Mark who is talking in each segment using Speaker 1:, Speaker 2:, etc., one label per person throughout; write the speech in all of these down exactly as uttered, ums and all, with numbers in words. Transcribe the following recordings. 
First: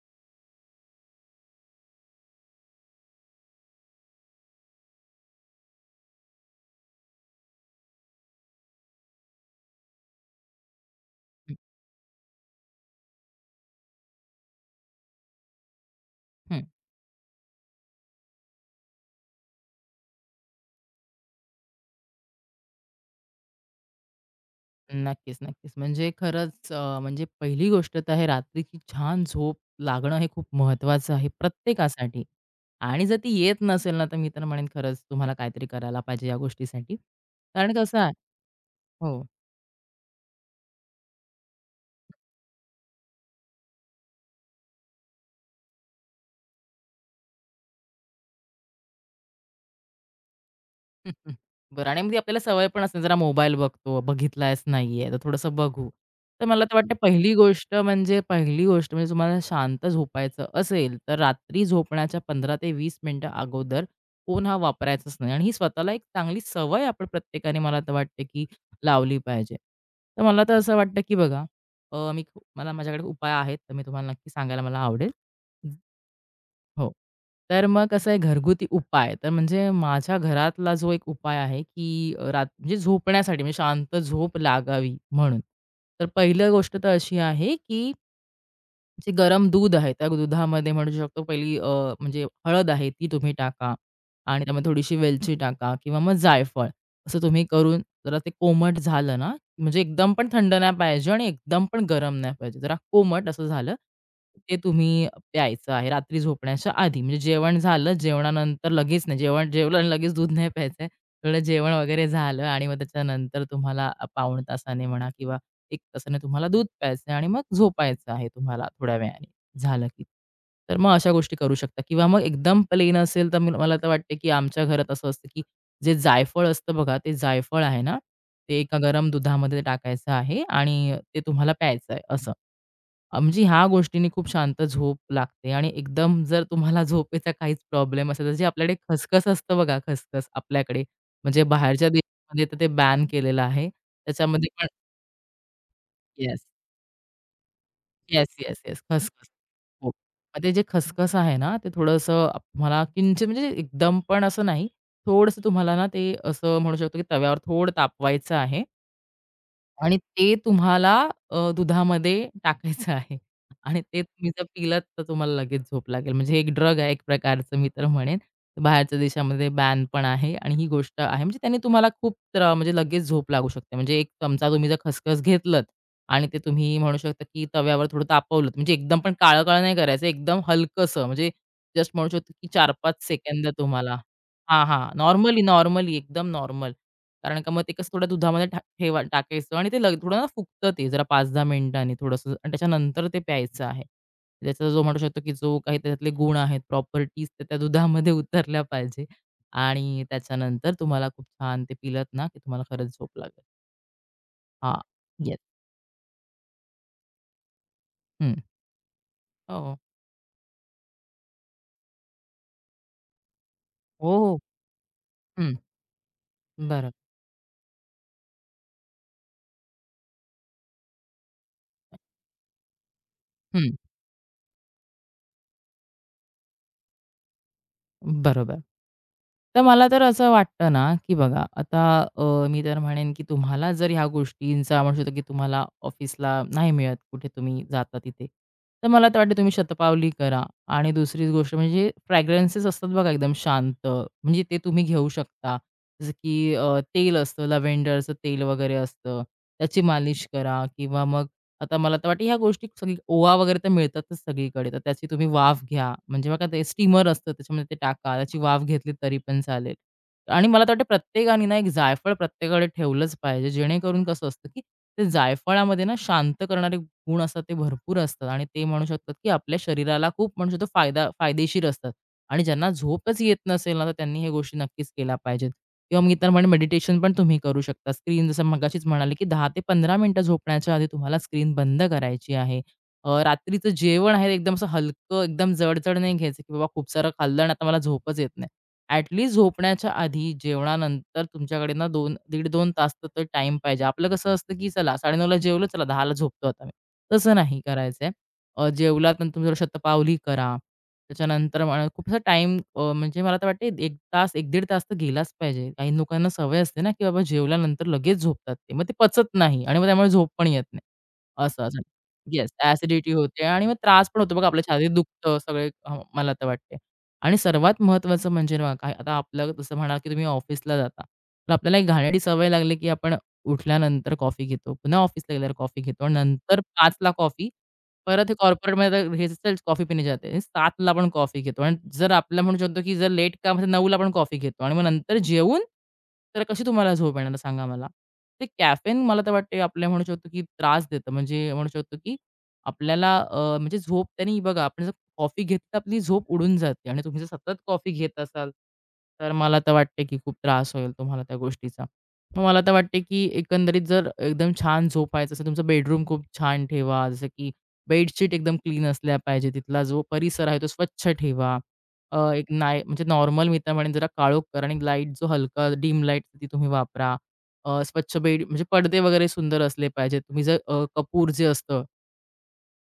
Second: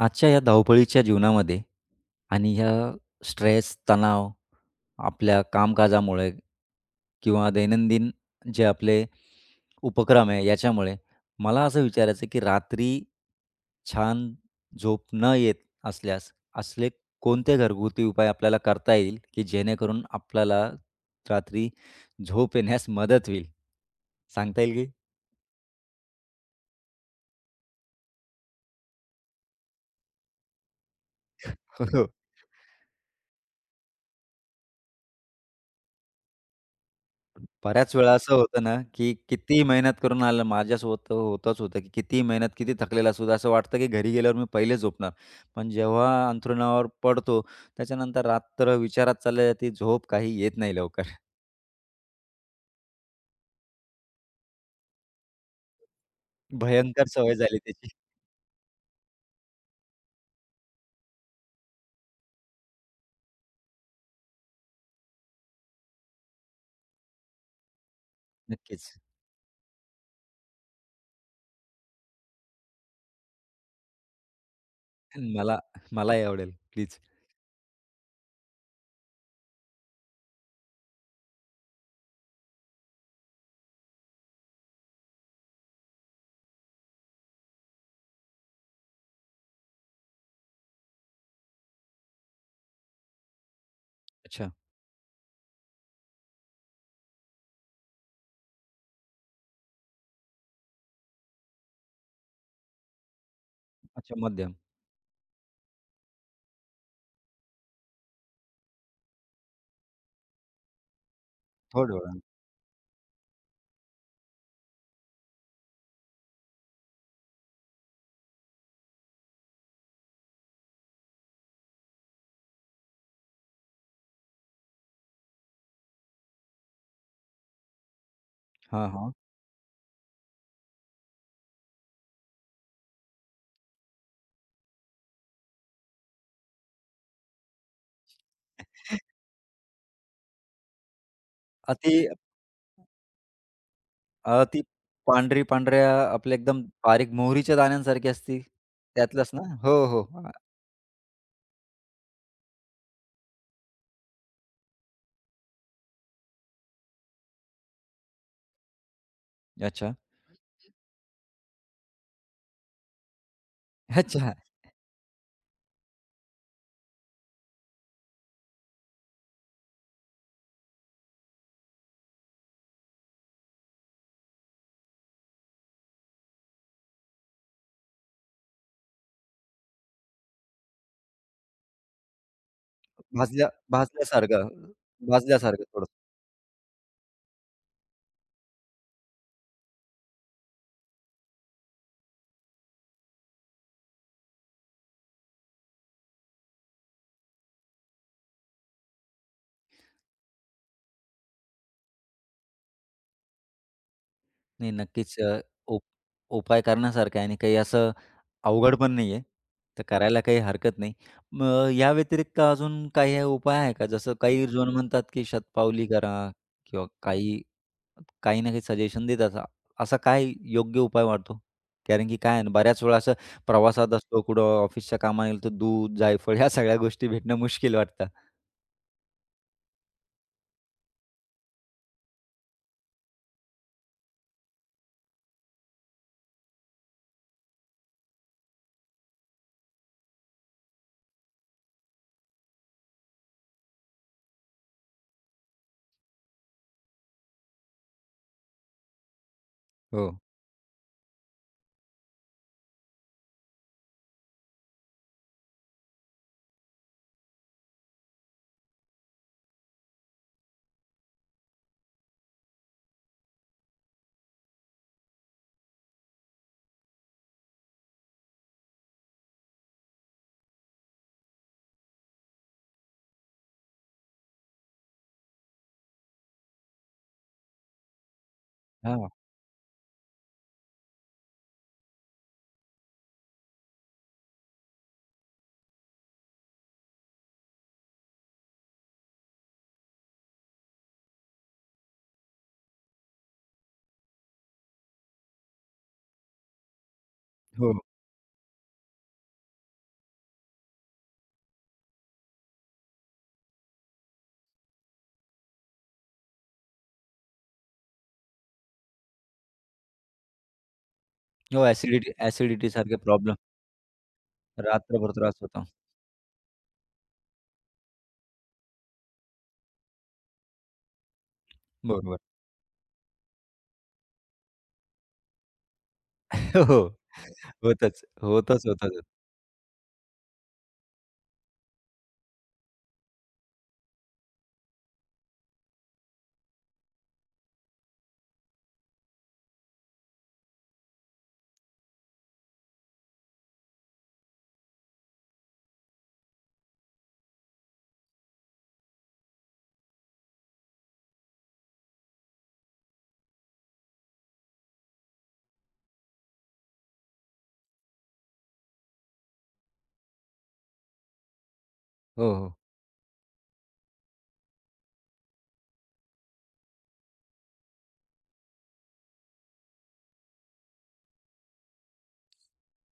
Speaker 1: आजच्या या धावपळीच्या जीवनामध्ये आणि ह्या स्ट्रेस, तणाव आपल्या कामकाजामुळे किंवा दैनंदिन जे आपले उपक्रम आहे याच्यामुळे, मला असं विचारायचं आहे, की रात्री छान झोप न येत असल्यास
Speaker 2: हं,
Speaker 1: असले कोणते घरगुती उपाय आपल्याला करता येईल, की जेणेकरून आपल्याला रात्री झोप येण्यास मदत होईल? सांगता येईल
Speaker 2: नक्कीच, नक्कीच. म्हणजे खरंच अ, म्हणजे पहिली गोष्ट तर आहे रात्रीची छान झोप लागणं हे खूप महत्त्वाचं आहे
Speaker 1: की?
Speaker 2: प्रत्येकासाठी. आणि जर ती येत नसेल ना, तर मी तर म्हणेन खरंच तुम्हाला काहीतरी करायला पाहिजे या गोष्टीसाठी. कारण
Speaker 1: बऱ्याच
Speaker 2: कसं आहे
Speaker 1: वेळा असं होतं ना, की
Speaker 2: हो.
Speaker 1: कितीही मेहनत करून आलं माझ्यासोबत होतच होतं, की कितीही मेहनत, किती थकलेला असू दे, असं वाटतं की घरी गेल्यावर मी पहिले झोपणार. पण जेव्हा अंथरुणावर पडतो, त्याच्यानंतर रात्र विचारात चालली जाते, झोप काही येत नाही लवकर.
Speaker 2: हं, हं. बरं आणि मग ती आपल्याला सवय पण असते जरा मोबाईल बघतो, बघितलाच नाहीये, तर थोडंसं बघू. तर मला तर वाटतं
Speaker 1: भयंकर
Speaker 2: पहिली
Speaker 1: सवय झाली
Speaker 2: गोष्ट
Speaker 1: त्याची.
Speaker 2: म्हणजे पहिली गोष्ट म्हणजे तुम्हाला शांत झोपायचं असेल, तर रात्री झोपण्याच्या पंधरा ते वीस मिनिटं अगोदर फोन हा वापरायचाच नाही आणि ही स्वतःला एक चांगली सवय आपण प्रत्येकाने मला तर वाटते, की
Speaker 1: नक्कीच.
Speaker 2: लावली पाहिजे. तर मला तर असं वाटतं, की बघा अ, मी खूप- मला माझ्याकडे उपाय आहेत, तर मी तुम्हाला नक्की सांगायला मला आवडेल.
Speaker 1: मला मलाही आवडेल.
Speaker 2: हो.
Speaker 1: प्लीज.
Speaker 2: तर मग कसं आहे घरगुती उपाय, तर म्हणजे माझ्या घरातला जो एक उपाय आहे, की अ, रात म्हणजे झोपण्यासाठी म्हणजे शांत झोप लागावी म्हणून. तर पहिलं गोष्ट तर अशी आहे, की जे गरम दूध आहे, त्या दुधामध्ये म्हणू शकतो पहिली अ, म्हणजे हळद आहे ती तुम्ही टाका आणि
Speaker 1: अच्छा.
Speaker 2: त्यामध्ये थोडीशी वेलची टाका किंवा मग जायफळ. असं तुम्ही करून जरा ते कोमट झालं ना, म्हणजे एकदम पण थंड नाही पाहिजे आणि एकदम पण गरम नाही पाहिजे. जरा कोमट असं झालं,
Speaker 1: अच्छा, मध्यम.
Speaker 2: ते तुम्ही प्यायचं आहे रात्री झोपण्याच्या आधी. म्हणजे जेवण झालं, जेवणानंतर लगेच नाही. जेवण जेवलं आणि लगेच दूध नाही प्यायचं आहे. थोडं जेवण
Speaker 1: थोड्या
Speaker 2: वगैरे
Speaker 1: वेळाने.
Speaker 2: झालं आणि मग त्याच्यानंतर तुम्हाला अ, पाऊण तासाने म्हणा किंवा एक तासाने तुम्हाला दूध प्यायचं आहे आणि मग झोपायचं आहे तुम्हाला थोड्या वेळाने, झालं की. तर मग अशा गोष्टी करू शकता किंवा मग एकदम प्लेन असेल तर मी- मला तर वाटते की आमच्या घरात असं असतं की जे जायफळ असतं बघा, ते जायफळ आहे ना, ते एका
Speaker 1: हां,
Speaker 2: गरम
Speaker 1: हां.
Speaker 2: दुधामध्ये टाकायचं आहे आणि ते तुम्हाला प्यायचं आहे असं. अ, म्हणजे ह्या गोष्टींनी खूप शांत झोप लागते आणि एकदम जर तुम्हाला झोपेचा काहीच प्रॉब्लेम असेल तर जे आपल्याकडे खसखस असतं बघा, खसखस आपल्याकडे म्हणजे बाहेरच्या
Speaker 1: अति
Speaker 2: देशामध्ये तर ते बॅन केलेलं आहे.
Speaker 1: अ,
Speaker 2: त्याच्यामध्ये पण
Speaker 1: पांढरी-पांढऱ्या आपल्या
Speaker 2: येस.
Speaker 1: एकदम बारीक मोहरीच्या दाण्यांसारखी
Speaker 2: येस,
Speaker 1: असती,
Speaker 2: येस, येस. खसखस.
Speaker 1: त्यातलंच ना? हो,
Speaker 2: हो.
Speaker 1: हो.
Speaker 2: मग ते जे खसखस आहे ना, ते थोडंसं तुम्हाला किंचित म्हणजे एकदम पण असं नाही. थोडंसं तुम्हाला ना, ते असं म्हणू शकतो, की तव्यावर थोडं तापवायचं आहे
Speaker 1: अच्छा.
Speaker 2: आणि ते तुम्हाला अ, दुधामध्ये टाकायचं आहे आणि ते तुम्ही
Speaker 1: अच्छा.
Speaker 2: जर पिलत तर तुम्हाला लगेच झोप लागेल. म्हणजे एक ड्रग आहे एक प्रकारचं मी तर म्हणेन. बाहेरच्या देशामध्ये बॅन पण आहे आणि ही गोष्ट आहे. म्हणजे त्याने तुम्हाला खूप त्र म्हणजे लगेच झोप लागू शकते. म्हणजे एक चमचा तुम्ही जर खसखस घेतलत आणि ते तुम्ही म्हणू शकता, की तव्यावर थोडं तापवलत. म्हणजे एकदम पण काळं-काळं नाही करायचं. एकदम हलकसं म्हणजे जस्ट म्हणू शकतो, की चार ते पाच सेकंद
Speaker 1: भाजल्या
Speaker 2: तुम्हाला
Speaker 1: भाजल्यासारखं
Speaker 2: हां, हां. नॉर्मली,
Speaker 1: भाजल्यासारखं थोडंसं.
Speaker 2: नॉर्मली एकदम नॉर्मल. कारण का मग ते कसं थोडं दुधामध्ये टा ठेवा टाकायचं आणि ते लग थोडं ना फुगतं ते जरा पाच ते दहा मिनिटांनी थोडंसं आणि त्याच्यानंतर ते प्यायचं आहे. त्याचा जो म्हणू शकतो, की जो काही त्याच्यातले गुण आहेत, प्रॉपर्टीज त्या त्या दुधामध्ये उतरल्या पाहिजे आणि त्याच्यानंतर तुम्हाला खूप छान ते पिलत ना, की तुम्हाला खरंच झोप लागेल.
Speaker 1: नाही,
Speaker 2: हां.
Speaker 1: नक्कीच
Speaker 2: येस.
Speaker 1: अ, उप उपाय करण्यासारखा आहे आणि काही असं अवघड पण नाही आहे.
Speaker 2: हो.
Speaker 1: तर करायला काही हरकत नाही. मग या व्यतिरिक्त अजून काही हे उपाय आहे का?
Speaker 2: हो,
Speaker 1: जसं
Speaker 2: हो.
Speaker 1: काही जण म्हणतात, की
Speaker 2: हं.
Speaker 1: शतपावली करा किंवा
Speaker 2: बरं.
Speaker 1: काही काही ना काही सजेशन देतात. असा असा काय योग्य उपाय वाटतो? कारण की काय आहे ना, बऱ्याच वेळा असं
Speaker 2: हं.
Speaker 1: प्रवासात असतो, कुठं ऑफिसच्या कामाला गेलो, तर दूध, जायफळ ह्या सगळ्या गोष्टी भेटणं मुश्कील वाटतं.
Speaker 2: बरोबर. तर मला तर असं वाटतं ना, की बघा आता अ, मी तर म्हणेन, की तुम्हाला जर ह्या गोष्टींचा म्हणू शकतो, की तुम्हाला ऑफिसला नाही मिळत, कुठे तुम्ही जाता तिथे. तर मला तर वाटतं तुम्ही शतपावली करा आणि दुसरी गोष्ट म्हणजे फ्रॅग्रन्सेस असतात बघा एकदम शांत, म्हणजे ते तुम्ही घेऊ शकता. जसं की अ, तेल असतं लव्हेंडरचं तेल वगैरे असतं, त्याची
Speaker 1: हो.
Speaker 2: मालिश करा किंवा मग आता मला तर वाटतं ह्या गोष्टी सगळी ओवा वगैरे तर मिळतातच सगळीकडे, तर त्याची तुम्ही वाफ घ्या. म्हणजे बघा ते स्टीमर असतं त्याच्यामध्ये ते टाका. त्याची वाफ घेतली तरी पण चालेल. आणि मला तर वाटतं प्रत्येकाने ना एक जायफळ प्रत्येकाकडे ठेवलंच पाहिजे. जेणेकरून कसं असतं, की ते जायफळामध्ये ना शांत करणारे गुण असतात ते भरपूर असतात आणि ते म्हणू शकतात, की आपल्या शरीराला खूप म्हणू शकतो फायदा फायदेशीर असतात. आणि ज्यांना झोपच येत नसेल ना, तर त्यांनी ह्या गोष्टी नक्कीच केल्या पाहिजेत. किंवा मी तर म्हणेन मेडिटेशन पण तुम्ही करू शकता. स्क्रीन जसं मगाशीच
Speaker 1: हां.
Speaker 2: म्हणाले, की दहा ते पंधरा मिनिटं झोपण्याच्या आधी तुम्हाला स्क्रीन बंद करायची आहे. अ, रात्रीचं जेवण आहे ते एकदम असं हलकं, एकदम जड नाही घ्यायचं, की बाबा खूप सारं खाल्लं आणि आता मला झोपच येत नाही. ॲट झोपण्याच्या आधी जेवणानंतर तुमच्याकडे ना 2 दीड-दोन तास तर टाईम पाहिजे. आपलं कसं असतं, की चला 9:30ला जेवलो, चला 10ला झोपतो आता मी. तसं नाही
Speaker 1: हो.
Speaker 2: करायचंय. अ, जेवलात नंतर जरा शतपावली करा. त्याच्यानंतर मला खूप असा टाईम अ, म्हणजे मला तर वाटते 1 तास, एक दीड तास तर गेलाच पाहिजे. काही लोकांना सवय असते ना, की बाबा जेवल्यानंतर लगेच झोपतात ते. मग ते पचत नाही आणि मग त्यामुळे झोप पण येत नाही. असं,
Speaker 1: हो,
Speaker 2: असं.
Speaker 1: ॲसिडिटी
Speaker 2: येस,
Speaker 1: ॲसिडिटीसारखे
Speaker 2: ॲसिडिटी
Speaker 1: प्रॉब्लेम
Speaker 2: होते आणि मग त्रास पण होतो बघा आपल्या छातीत
Speaker 1: रात्रभर
Speaker 2: दुखतं
Speaker 1: त्रास होता.
Speaker 2: सगळे अ, मला तर वाटते. आणि सर्वात महत्त्वाचं म्हणजे ना काय आता आपलं जसं म्हणा, की तुम्ही ऑफिसला जाता. तर आपल्याला एक
Speaker 1: बरोबर.
Speaker 2: घाणेरडी सवय लागली, की आपण उठल्यानंतर कॉफी घेतो. पुन्हा ऑफिसला गेल्यावर कॉफी घेतो आणि नंतर
Speaker 1: हो, हो.
Speaker 2: पाच कॉफी
Speaker 1: होतच.
Speaker 2: परत हे
Speaker 1: होतच,
Speaker 2: कॉर्पोरेटमध्ये
Speaker 1: होतच.
Speaker 2: आता हे चल कॉफी पिणे जाते. 7:00ला आपण कॉफी घेतो आणि जर आपल्याला म्हणू शकतो, की जर लेट काम असेल 9:00ला आपण कॉफी घेतो आणि मग नंतर जेवून तर कशी तुम्हाला झोप येणार सांगा मला? ते कॅफेन मला तर वाटते आपल्याला म्हणू शकतो, की त्रास देतं. म्हणजे म्हणू शकतो, की आपल्याला अ, म्हणजे झोप त्यांनी बघा आपण जर कॉफी घेतली तर आपली झोप उडून जाते आणि तुम्ही जर सतत कॉफी घेत असाल, तर मला तर वाटते, की खूप त्रास होईल तुम्हाला त्या गोष्टीचा. मग मला तर वाटते, की एकंदरीत जर एकदम छान झोपायचं असेल, तुमचा बेडरूम खूप छान ठेवा. जसं की बेडशीट एकदम क्लीन असल्या पाहिजे. तिथला जो परिसर आहे तो स्वच्छ ठेवा. अ,
Speaker 1: हो,
Speaker 2: एक
Speaker 1: हो.
Speaker 2: नाय म्हणजे नॉर्मल मी तर म्हणेन जरा काळोख करा आणि लाईट जो हलका डीम लाईट ती तुम्ही वापरा. अ, स्वच्छ बेड म्हणजे पडदे वगैरे सुंदर असले पाहिजेत. तुम्ही जर अ, कपूर जे असतं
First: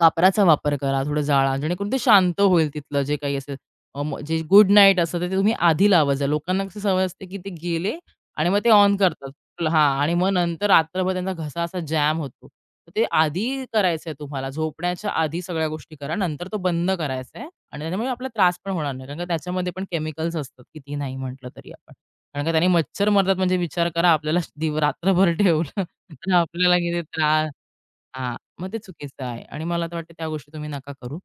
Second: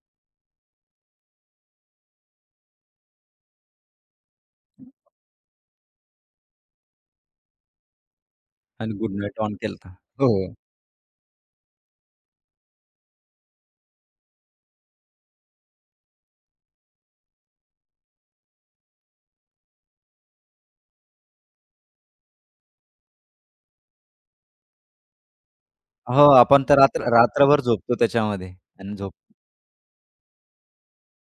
Speaker 2: कापराचा वापर करा, थोडं जाळा, जेणेकरून ते शांत होईल तिथलं जे काही असेल. अ, म जे गुड नाईट असतं ते तुम्ही आधी लावा जा. लोकांना कशी सवय असते, की ते गेले आणि मग ते
Speaker 1: आणि
Speaker 2: ऑन
Speaker 1: गुड
Speaker 2: करतात.
Speaker 1: नाईट ऑन
Speaker 2: हां
Speaker 1: केलता.
Speaker 2: आणि
Speaker 1: हो,
Speaker 2: मग
Speaker 1: हो.
Speaker 2: नंतर रात्रभर त्यांचा घसा असा जॅम होतो. तर ते आधी करायचंय तुम्हाला, झोपण्याच्या आधी सगळ्या गोष्टी करा. नंतर तो बंद करायचा आहे आणि त्याच्यामुळे आपला त्रास पण होणार नाही. कारण का त्याच्यामध्ये पण केमिकल्स असतात, कितीही नाही म्हटलं तरी आपण. कारण का त्याने मच्छर मरतात म्हणजे विचार करा आपल्याला दिव रात्रभर ठेवलं
Speaker 1: हो,
Speaker 2: तर
Speaker 1: आपण
Speaker 2: आपल्याला
Speaker 1: तर
Speaker 2: किती
Speaker 1: रात्र
Speaker 2: त्रास
Speaker 1: रात्रभर झोपतो
Speaker 2: हां,
Speaker 1: त्याच्यामध्ये
Speaker 2: मग ते
Speaker 1: आणि झोप
Speaker 2: चुकीचं आहे आणि मला तर वाटतं त्या गोष्टी तुम्ही नका करू.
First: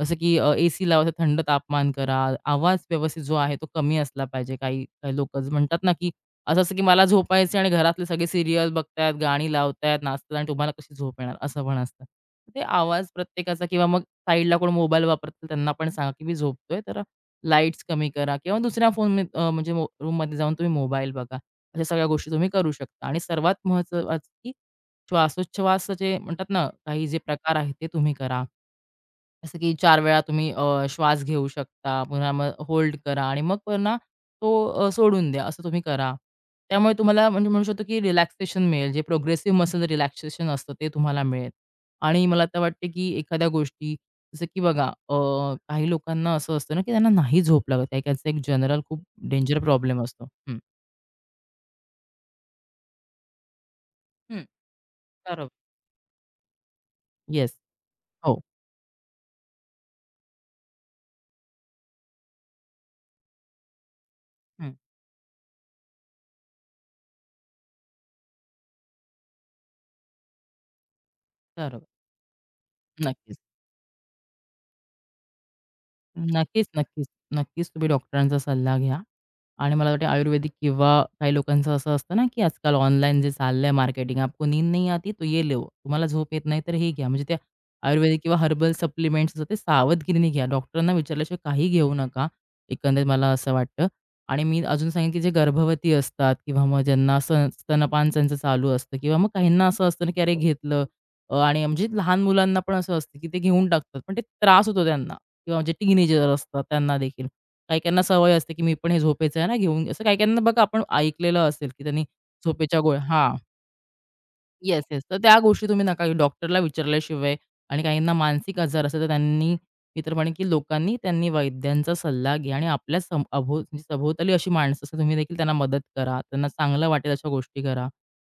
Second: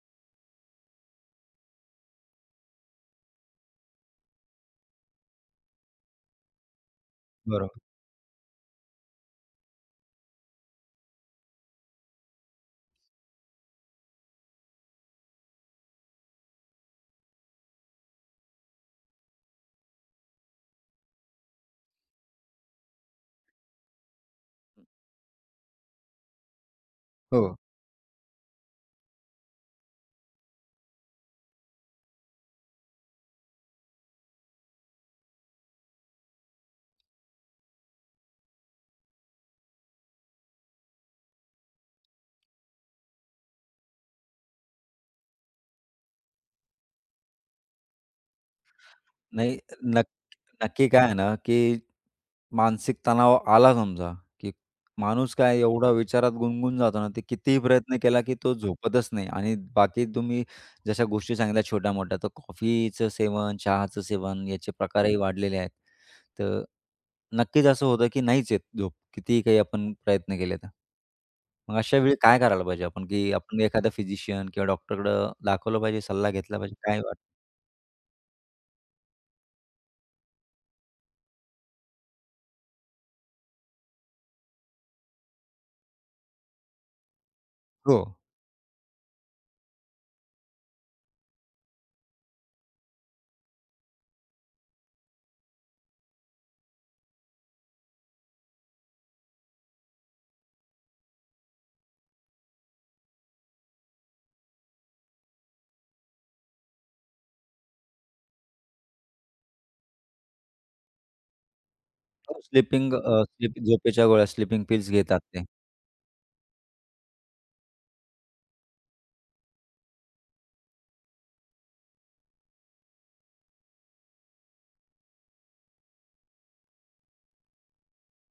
Speaker 2: जसं की अ, एसी लावा, ते थंड तापमान करा. आवाज व्यवस्थित जो आहे तो कमी असला पाहिजे. काही काही लोकं म्हणतात ना, की असं असं की मला झोपायचं आणि
Speaker 1: बरोबर.
Speaker 2: घरातले सगळे सीरियल बघतायत, गाणी लावतायत, नाचतात आणि तुम्हाला कशी झोप येणार, असं पण असतं. ते आवाज प्रत्येकाचा किंवा मग साईडला कोण मोबाईल वापरतात त्यांना पण सांगा, की मी झोपतोय तर लाईट्स कमी करा किंवा दुसऱ्या फोन म्हणजे रूममध्ये जाऊन तुम्ही मोबाईल बघा. अशा सगळ्या गोष्टी तुम्ही करू शकता आणि सर्वात महत्त्वाचं, की श्वासोच्छवास जे म्हणतात ना, काही जे
Speaker 1: हो.
Speaker 2: प्रकार आहेत ते तुम्ही करा. जसं की चार वेळा तुम्ही अ, श्वास घेऊ शकता. पुन्हा मग होल्ड करा आणि मग पुन्हा तो अ, सोडून द्या. असं तुम्ही करा. त्यामुळे तुम्हाला म्हणजे म्हणू शकतो की रिलॅक्सेशन मिळेल. जे प्रोग्रेसिव्ह मसल रिलॅक्सेशन असतं ते तुम्हाला मिळेल. आणि मला तर वाटते की एखाद्या गोष्टी जसं की बघा अ, काही लोकांना असं असतं ना, की त्यांना नाही झोप लागत. एकेकांचा एक जनरल खूप डेंजर
Speaker 1: नाही
Speaker 2: प्रॉब्लेम
Speaker 1: नक्क
Speaker 2: असतो. हं.
Speaker 1: नक्की काय आहे ना, की मानसिक तणाव आला समजा,
Speaker 2: हं.
Speaker 1: की माणूस
Speaker 2: बरोबर.
Speaker 1: काय एवढा विचारात गुंगून जातो ना, ते
Speaker 2: येस.
Speaker 1: कितीही प्रयत्न केला की
Speaker 2: हो.
Speaker 1: तो झोपतच नाही आणि बाकी तुम्ही जशा गोष्टी सांगितल्या छोट्या-मोठ्या, तर कॉफीचं सेवन, चहाचं सेवन याचे
Speaker 2: हं.
Speaker 1: प्रकारही वाढलेले आहेत. तर नक्कीच असं होतं की नाहीच येत झोप, कितीही काही आपण प्रयत्न केले तर. मग
Speaker 2: बरोबर.
Speaker 1: अशा वेळी काय करायला पाहिजे आपण, की
Speaker 2: नक्कीच.
Speaker 1: आपण एखादा फिजिशियन किंवा डॉक्टरकडं दाखवलं पाहिजे, सल्ला घेतला
Speaker 2: नक्कीच,
Speaker 1: पाहिजे, काय
Speaker 2: नक्कीच.
Speaker 1: वाटतं?
Speaker 2: नक्कीच तुम्ही डॉक्टरांचा सल्ला घ्या. आणि मला वाटतं आयुर्वेदिक किंवा काही लोकांचं असं असतं ना, की आजकाल ऑनलाईन जे चाललंय मार्केटिंग, "आपको नींद नहीं आती तो ये लो. तुम्हाला झोप येत नाही तर हे घ्या." म्हणजे ते
Speaker 1: हो.
Speaker 2: आयुर्वेदिक किंवा हर्बल सप्लिमेंट्स असतात ते सावधगिरीने घ्या. डॉक्टरांना विचारल्याशिवाय काही घेऊ नका. एकंदरीत मला असं वाटतं. आणि मी अजून सांगेन, की जे गर्भवती असतात किंवा मग ज्यांना स्त स्तनपान त्यांचं चालू असतं किंवा मग काहींना असं असतं ना, की अरे घेतलं अ, आणि म्हणजे लहान मुलांना पण असं असतं, की ते घेऊन टाकतात. पण ते त्रास होतो त्यांना. किंवा जे टीनेजर असतात त्यांना देखील. काही-काहींना सवय असते, की मी पण हे झोपेचं आहे ना घेऊन असं काही-काहींना बघा आपण ऐकलेलं असेल, की त्यांनी
Speaker 1: हो,
Speaker 2: झोपेच्या
Speaker 1: स्लीपिंग
Speaker 2: गोळ्या
Speaker 1: अ,
Speaker 2: हां.
Speaker 1: स्लीप झोपेच्या गोळ्या, स्लीपिंग
Speaker 2: येस,
Speaker 1: पिल्स
Speaker 2: येस. तर
Speaker 1: घेतात
Speaker 2: त्या
Speaker 1: ते.
Speaker 2: गोष्टी तुम्ही नका घेऊ डॉक्टरला विचारल्याशिवाय आणि काहींना मानसिक आजार असेल, तर त्यांनी मी की लोकांनी त्यांनी वैद्यांचा सल्ला घ्या आणि आपल्या सम अभो म्हणजे सभोवताली अशी माणसं असतात, तुम्ही देखील त्यांना मदत करा. त्यांना चांगलं वाटेल अशा गोष्टी करा.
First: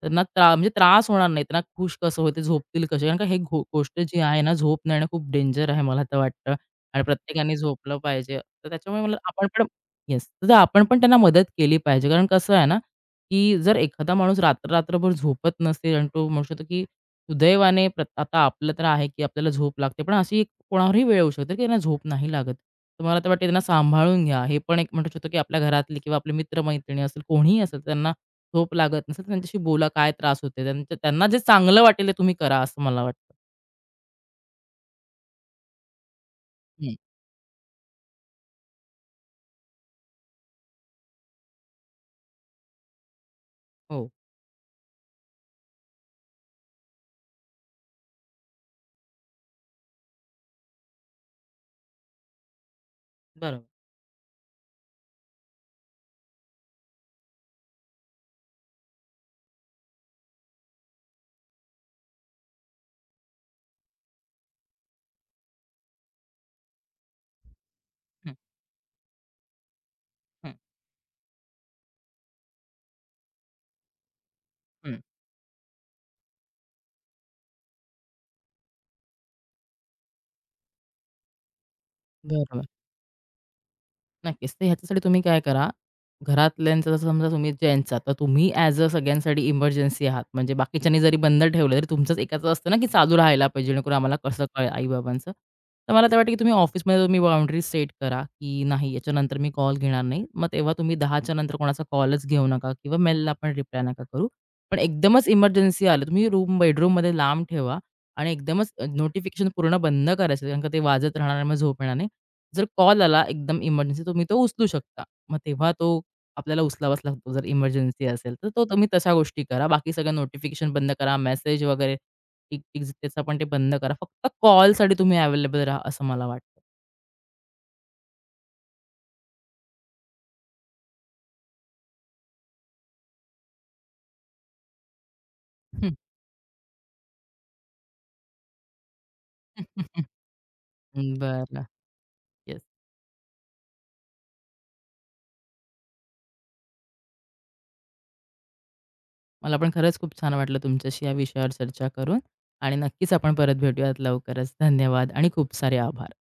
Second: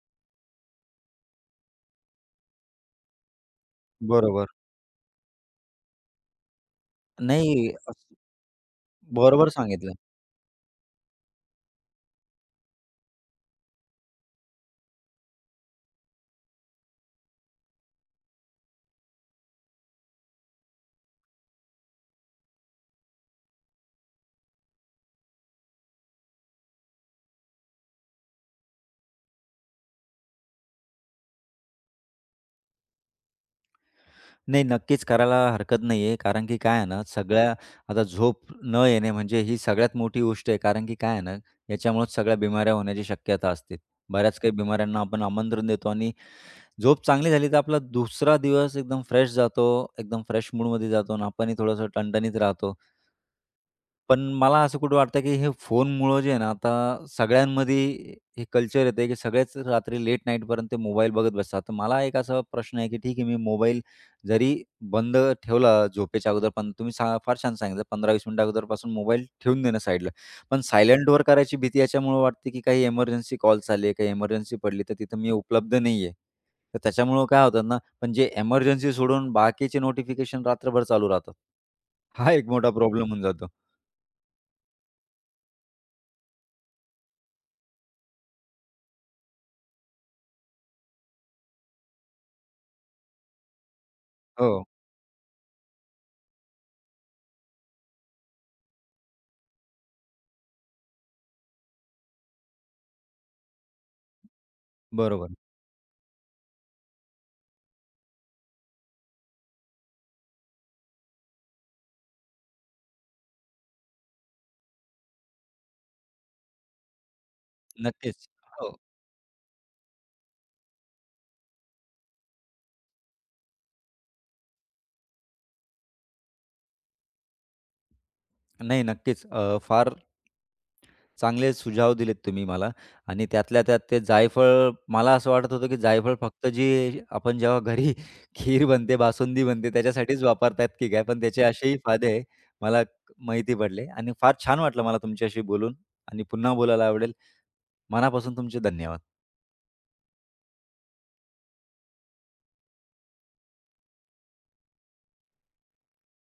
Speaker 2: त्यांना त्रा म्हणजे त्रास होणार नाही. त्यांना खुश कसं होईल, झोपतील कसे? कारण का हे गो गोष्ट जी आहे
Speaker 1: बरोबर.
Speaker 2: ना, झोप नाही खूप डेंजर आहे मला तर वाटतं आणि प्रत्येकाने
Speaker 1: नाही,
Speaker 2: झोपलं
Speaker 1: असं
Speaker 2: पाहिजे. तर त्याच्यामुळे मला आपण
Speaker 1: बरोबर
Speaker 2: पण
Speaker 1: सांगितलं.
Speaker 2: येस. तर आपण पण त्यांना मदत केली पाहिजे. कारण कसं आहे ना, की जर एखादा माणूस रात्र-रात्रभर झोपत नसेल आणि तो म्हणू शकतो की सुदैवाने प्रत आता आपलं तर आहे की आपल्याला झोप लागते, पण अशी एक कोणावरही वेळ येऊ शकते की त्यांना झोप नाही लागत. तर मला तर वाटतं त्यांना सांभाळून घ्या. हे पण एक म्हणू शकतो की आपल्या घरातली किंवा आपले मित्र असेल, कोणीही असेल, त्यांना झोप लागत नसेल, तर त्यांच्याशी बोला, काय त्रास होते. त्यांच्या त्यांना जे चांगलं वाटेल ते तुम्ही करा असं मला वाटतं.
Speaker 1: नाही, नक्कीच करायला हरकत नाही आहे. कारण की काय आहे
Speaker 2: हं.
Speaker 1: ना, सगळ्या आता झोप न येणे म्हणजे ही सगळ्यात मोठी गोष्ट आहे. कारण की काय आहे ना, याच्यामुळेच सगळ्या बिमाऱ्या होण्याची शक्यता असते.
Speaker 2: हो,
Speaker 1: बऱ्याच काही बिमाऱ्यांना आपण आमंत्रण देतो आणि झोप चांगली झाली, तर आपला दुसरा दिवस एकदम फ्रेश जातो, एकदम फ्रेश मूडमध्ये जातो आणि आपणही थोडंसं टणटणीत राहतो.
Speaker 2: बरोबर.
Speaker 1: पण मला असं कुठं वाटतं, की हे फोनमुळं जे आहे ना, आता सगळ्यांमध्ये हे कल्चर येतं, की सगळेच रात्री लेट नाईटपर्यंत ते मोबाईल बघत बसतात. तर मला एक असा प्रश्न आहे, की ठीक आहे, मी मोबाईल जरी बंद ठेवला झोपेच्या अगोदर, पण तुम्ही सा फार छान सांगितलं पंधरा ते वीस
Speaker 2: हं,
Speaker 1: मिनिटं अगोदरपासून मोबाईल ठेवून देणं साईडला.
Speaker 2: हं,
Speaker 1: पण सायलेंटवर करायची भीती याच्यामुळं वाटते, की काही इमर्जन्सी कॉल्स आले, काही इमर्जन्सी पडली, तर
Speaker 2: हं.
Speaker 1: तिथं मी उपलब्ध नाहीये. तर त्याच्यामुळं काय होतात ना, पण जे इमर्जन्सी सोडून बाकीचे नोटिफिकेशन रात्रभर चालू राहतात. हा एक
Speaker 2: बरोबर.
Speaker 1: मोठा प्रॉब्लेम होऊन जातो.
Speaker 2: नक्कीच. तर ह्याच्यासाठी तुम्ही काय करा, घरातल्यांचं जसं समजा तुम्ही जेंट्स आहात, तर तुम्ही ॲज अ सगळ्यांसाठी इमर्जन्सी आहात. म्हणजे बाकीच्यांनी जरी बंद ठेवलं, तरी तुमचंच एकाचं असतं ना, की चालू राहायला पाहिजे, जेणेकरून आम्हाला कसं
Speaker 1: हो,
Speaker 2: कळेल आई तर मला तर वाटतं, की तुम्ही ऑफिसमध्ये तुम्ही बाउंडरी सेट करा, की नाही याच्यानंतर मी कॉल घेणार नाही. मग तेव्हा तुम्ही दहाच्या नंतर कोणाचा कॉलच घेऊ नका किंवा मेलला पण रिप्लाय नका करू. पण एकदमच
Speaker 1: बरोबर.
Speaker 2: इमर्जन्सी आलं, तुम्ही रूम बेडरूममध्ये लांब ठेवा आणि एकदमच नोटिफिकेशन पूर्ण बंद करायचं, कारण का ते वाजत राहणार आणि मग झोप येणार नाही. जर कॉल आला एकदम इमर्जन्सी, तुम्ही तो उचलू शकता. मग तेव्हा तो आपल्याला उचलावाच लागतो जर इमर्जन्सी
Speaker 1: नक्कीच.
Speaker 2: असेल तर तो
Speaker 1: हो.
Speaker 2: तुम्ही तशा गोष्टी करा. बाकी सगळं नोटिफिकेशन बंद करा, मेसेज वगैरे टिक टिक त्याचं पण ते बंद करा. फक्त कॉलसाठी तुम्ही अवेलेबल राहा असं मला वाटतं.
Speaker 1: नाही, नक्कीच. अ, फार चांगले सुझाव दिलेत तुम्ही मला आणि त्यातल्या त्यात ते जायफळ मला असं वाटत होतं, की
Speaker 2: हं.
Speaker 1: जायफळ फक्त जी आपण जेव्हा घरी खीर बनते, बासुंदी बनते त्याच्यासाठीच वापरतात की काय, पण त्याचे
Speaker 2: बरं.
Speaker 1: असेही फायदे
Speaker 2: येस.
Speaker 1: मला माहिती पडले आणि फार छान वाटलं मला तुमच्याशी बोलून आणि पुन्हा बोलायला आवडेल. मनापासून तुमचे धन्यवाद.
Speaker 2: मला पण खरंच खूप छान वाटलं तुमच्याशी या विषयावर चर्चा करून आणि नक्कीच आपण परत भेटूयात लवकरच. धन्यवाद आणि खूप सारे आभार.